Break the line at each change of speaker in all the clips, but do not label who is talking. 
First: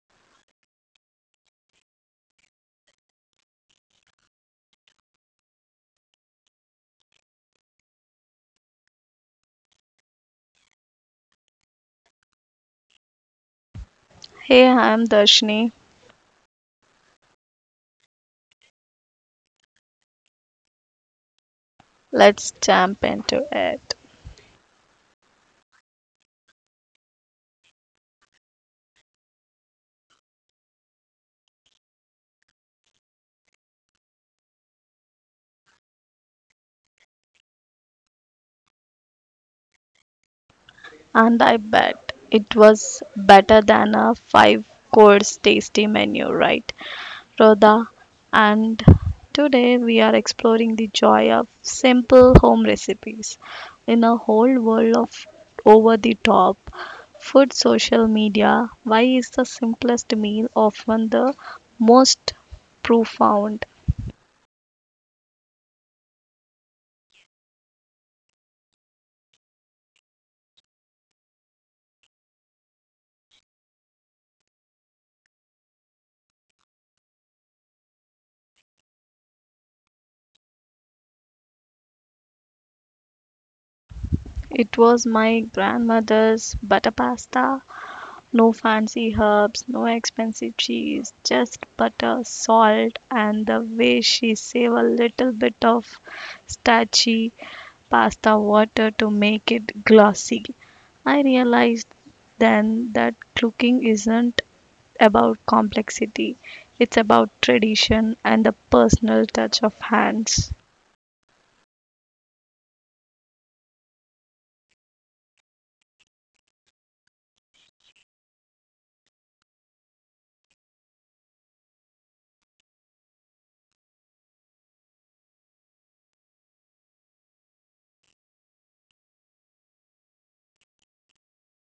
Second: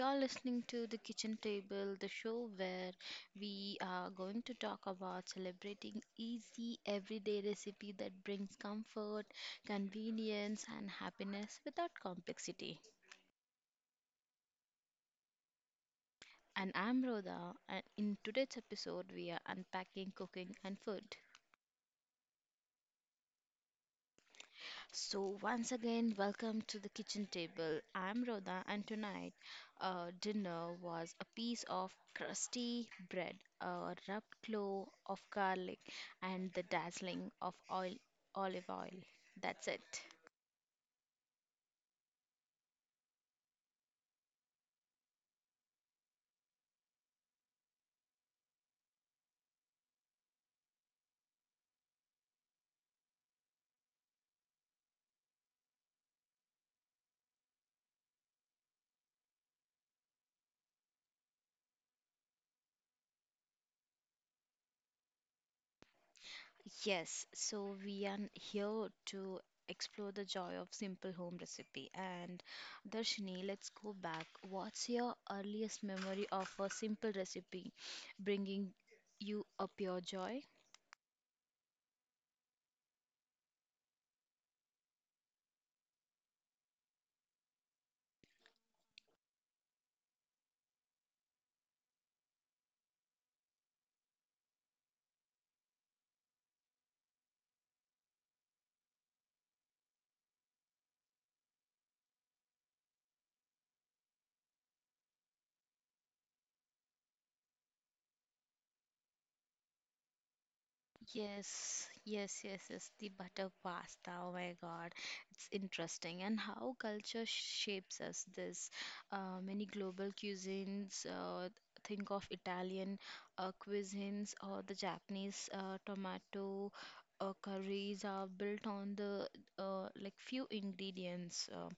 You're listening to The Kitchen Table, the show where we are going to talk about celebrating easy, everyday recipe that brings comfort, convenience, and happiness without complexity.
Hey, I'm Darshini.
And I'm Rhoda, and in today's episode, we are unpacking cooking and food.
Let's jump into it.
So, once again, welcome to the kitchen table. I'm Rhoda, and tonight dinner was a piece of crusty bread, a rubbed clove of garlic, and the dazzling of oil, olive oil. That's it.
And I bet it was better than a five course tasty menu, right, Rhoda? And today we are exploring the joy of simple home recipes in a whole world of over the top food social media. Why is the simplest meal often the most profound?
Yes, so we are here to explore the joy of simple home recipe. And Darshini, let's go back. What's your earliest memory of a simple recipe bringing you up your joy?
It was my grandmother's butter pasta. No fancy herbs, no expensive cheese, just butter, salt, and the way she save a little bit of starchy pasta water to make it glossy. I realized then that cooking isn't about complexity, it's about tradition and the personal touch of hands.
Yes, yes, yes, yes. The butter pasta. Oh my God, it's interesting. And how culture shapes us. This Many global cuisines. Think of Italian cuisines or the Japanese tomato curries are built on the few ingredients.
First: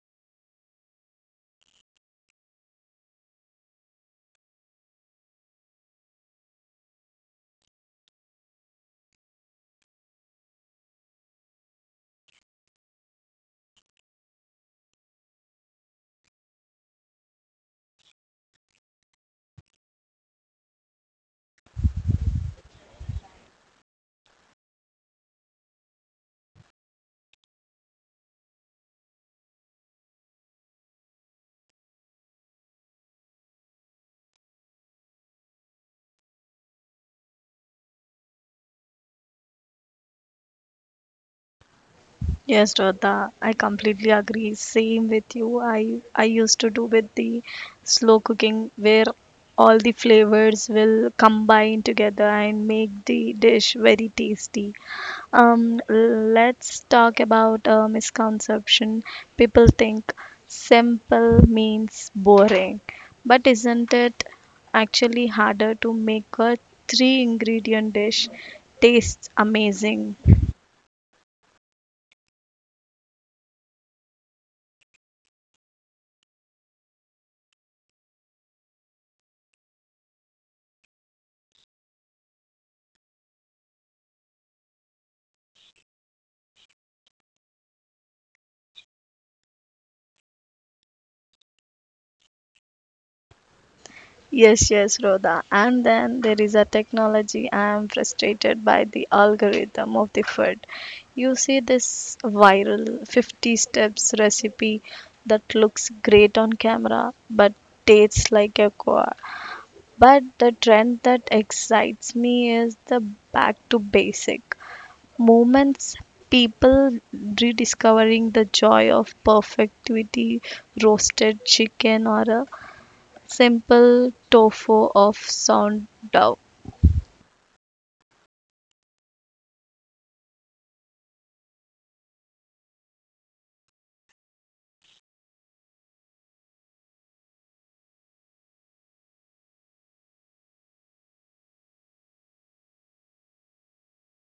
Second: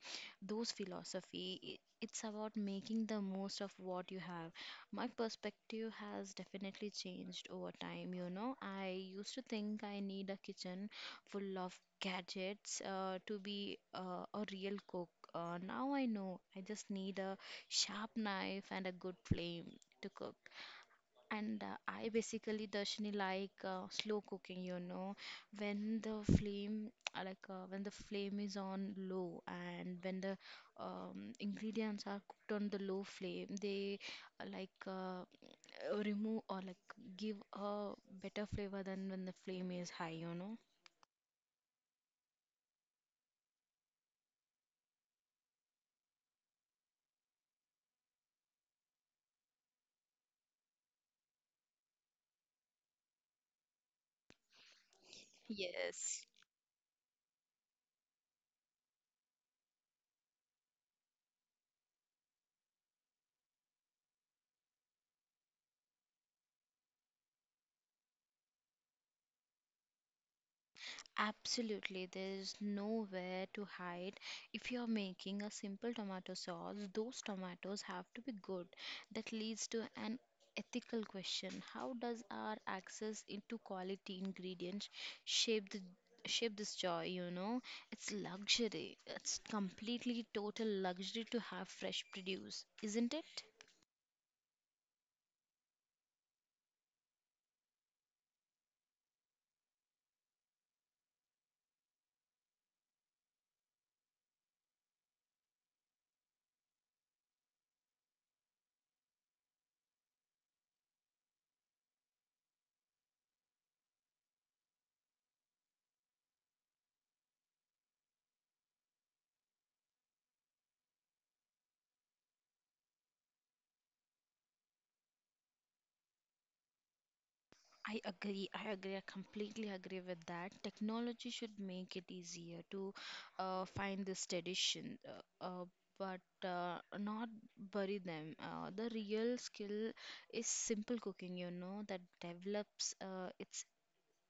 Those philosophy. It's about making the most of what you have. My perspective has definitely changed over time, you know. I used to think I need a kitchen full of gadgets to be a real cook. Now I know I just need a sharp knife and a good flame to cook. And I basically, Darshini, slow cooking, you know, when the flame, when the flame is on low and when the ingredients are cooked on the low flame, they uh, like uh, remove or like give a better flavor than when the flame is high, you know?
Yes, Shraddha, I completely agree. Same with you. I used to do with the slow cooking where all the flavors will combine together and make the dish very tasty.
Yes.
Let's talk about a misconception. People think simple means boring, but isn't it actually harder to make a three ingredient dish taste amazing?
Absolutely, there's nowhere to hide. If you're making a simple tomato sauce, those tomatoes have to be good. That leads to an ethical question. How does our access into quality ingredients shape the shape this joy, you know? It's luxury. It's completely total luxury to have fresh produce, isn't it?
Yes, yes, Rhoda. And then there is a technology. I am frustrated by the algorithm of the food. You see this viral 50 steps recipe that looks great on camera but tastes like a core. But the trend that excites me is the back to basic moments people rediscovering the joy of perfectivity roasted chicken or a simple tofu of sound dough.
I agree. I agree. I completely agree with that. Technology should make it easier to find this tradition, but not bury them. The real skill is simple cooking, you know, that develops its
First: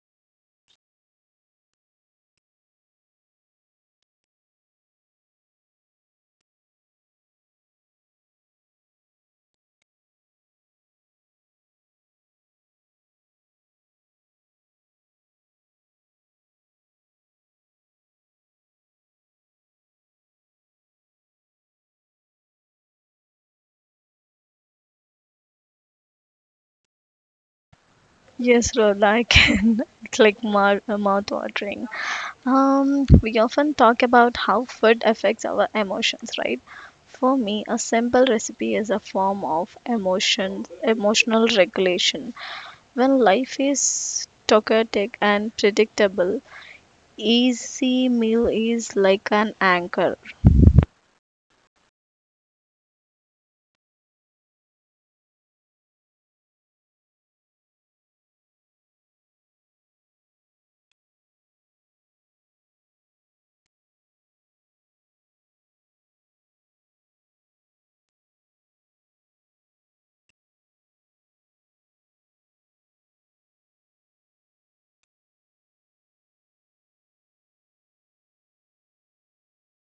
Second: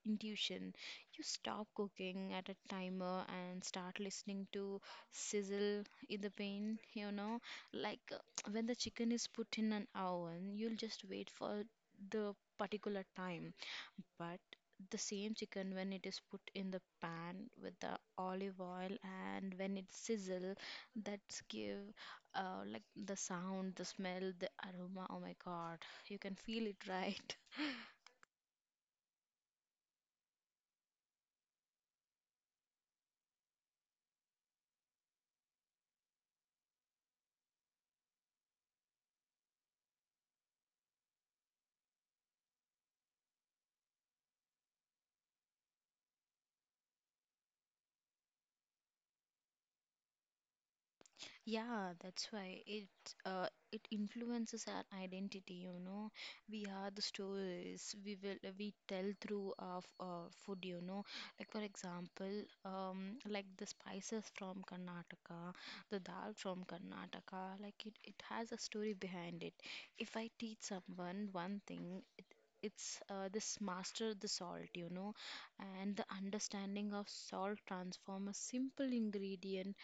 intuition. You stop cooking at a timer and start listening to sizzle in the pan, you know, like uh, when the chicken is put in an oven, you'll just wait for the particular time, but the same chicken, when it is put in the pan with the olive oil and when it sizzle, that's give the sound, the smell, the aroma. Oh my God, you can feel it, right?
Yes, Rhoda, I can. It's like mouth watering. We often talk about how food affects our emotions, right? For me, a simple recipe is a form of emotion, emotional regulation. When life is chaotic and predictable, easy meal is like an anchor.
Yeah, that's why it it influences our identity, you know. We are the stories we tell through our food, you know. Like for example, the spices from Karnataka, the dal from Karnataka, like it has a story behind it. If I teach someone one thing, it's this master the salt, you know, and the understanding of salt transform a simple ingredient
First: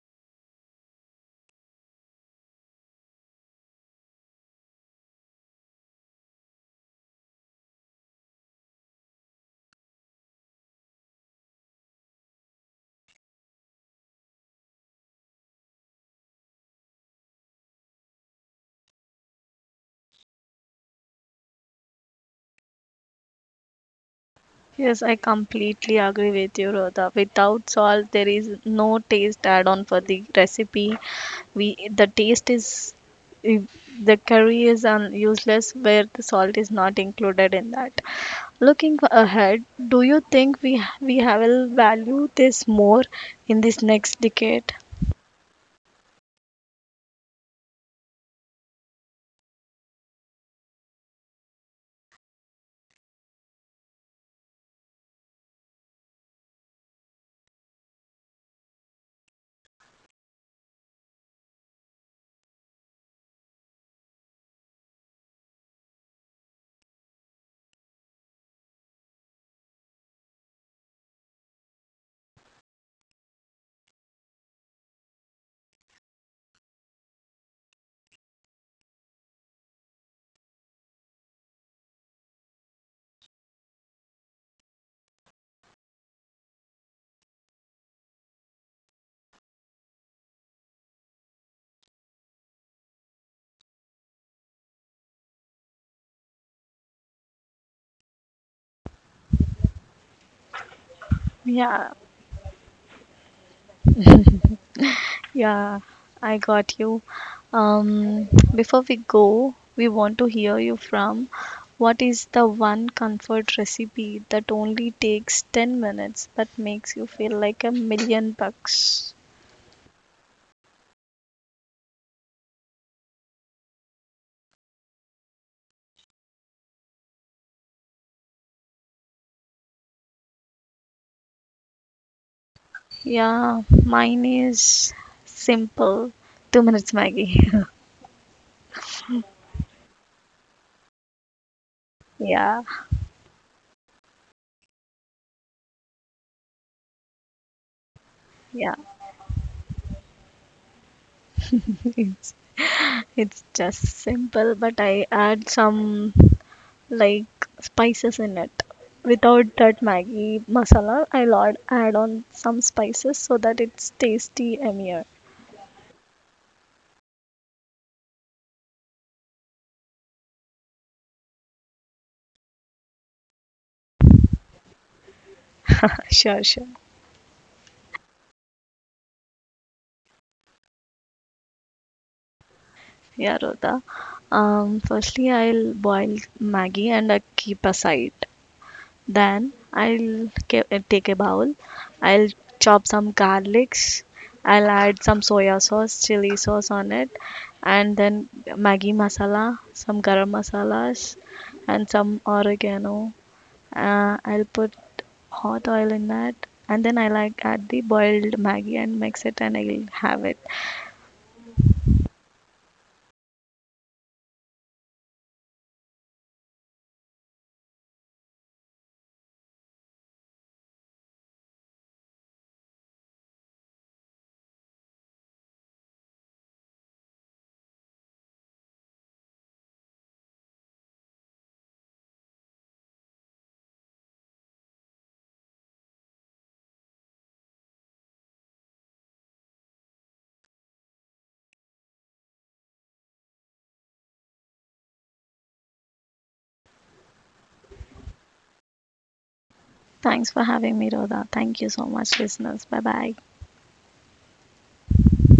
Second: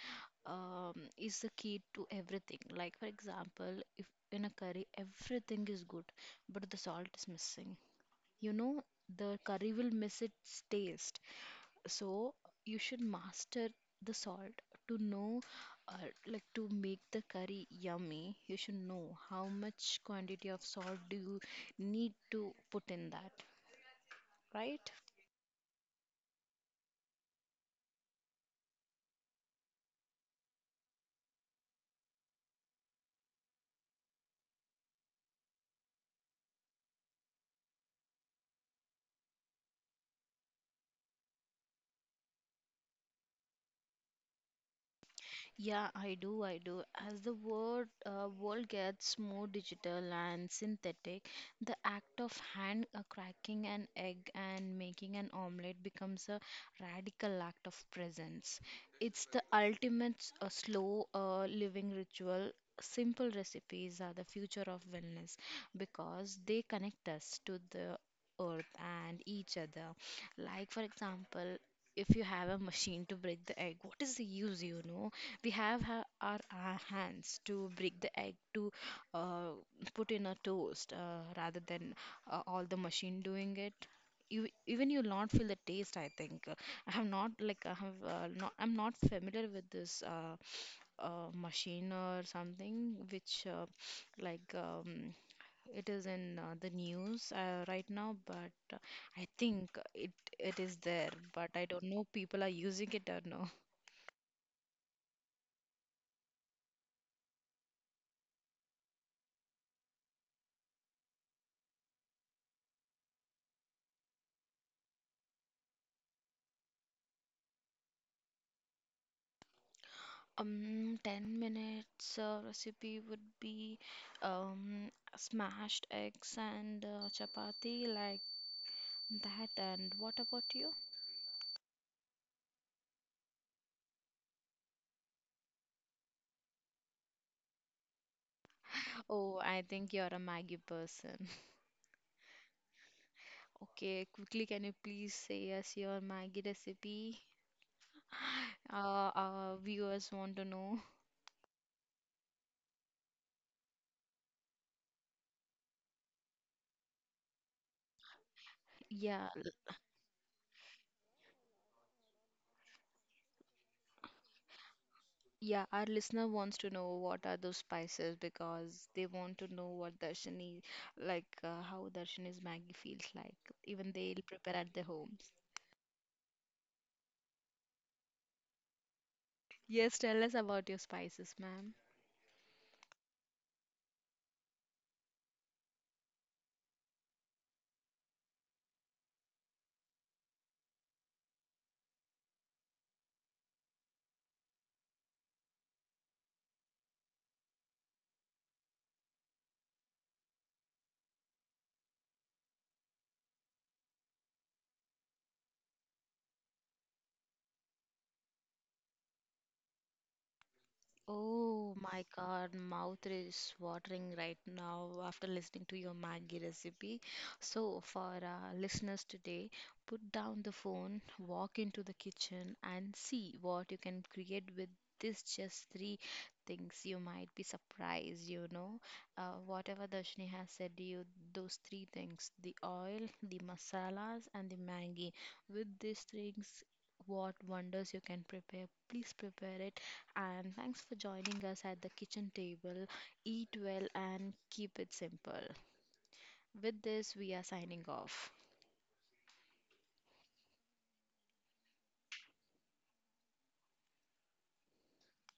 is the key to everything. Like, for example, if in a curry everything is good, but the salt is missing, you know, the curry will miss its taste. So, you should master the salt to know, uh, to make the curry yummy. You should know how much quantity of salt do you need to put in that, right?
Yes, I completely agree with you, Rhoda. Without salt, there is no taste add-on for the recipe. We the taste is if the curry is useless where the salt is not included in that. Looking ahead, do you think we will value this more in this next decade?
Yeah, I do, I do. As the world gets more digital and synthetic, the act of hand cracking an egg and making an omelette becomes a radical act of presence. It's the ultimate slow living ritual. Simple recipes are the future of wellness because they connect us to the earth and each other. Like, for example, if you have a machine to break the egg, what is the use, you know? We have our hands to break the egg to uh, put in a toast rather than all the machine doing it. You even you'll not feel the taste, I think. I have not like I have not I'm not familiar with this machine or something which like um, it is in the news right now, but I think it is there, but I don't
Yeah,
know people are using it or no.
yeah, I got you. Um, Before we go, we want to hear you from what is the one comfort recipe that only takes 10 minutes but makes you feel like a million bucks?
10 minutes recipe would be um, smashed eggs and chapati like that. And what about you?
Yeah, mine is simple. 2 minute Maggie.
Oh, I think you're a Maggie person.
Yeah,
Okay, quickly, can you please say us your Maggie recipe?
yeah.
Our viewers want to know.
It's just simple, but I add some like spices in it.
Yeah,
Without that Maggi masala, I'll add on some spices so that it's tasty yummier.
yeah, our listener wants to know what are those spices because they want to know what Darshini, how Darshini's Maggie feels like. Even they'll prepare at their home.
Sure, sure.
Yes, tell us about your spices, ma'am.
Yeah, Rhoda. Firstly, I'll boil Maggi and I keep aside. Then I'll take a bowl. I'll chop some garlics. I'll add some soya sauce, chili sauce on it, and then Maggi masala, some garam masalas, and some oregano. I'll put hot oil in that, and then I like add the boiled Maggie and mix it, and I'll have it.
Oh my God, mouth is watering right now after listening to your Maggi recipe. So, for our listeners today, put down the phone, walk into the kitchen, and see what you can create with this just three things. You might be surprised, you know. Whatever Darshini has said to you, those three things, the oil, the masalas, and the Maggi. With these things, what wonders you can prepare. Please prepare it and thanks for joining us at the kitchen table. Eat well and keep it simple. With this, we are signing off.
Thanks for having me, Rhoda. Thank you so much, listeners. Bye bye.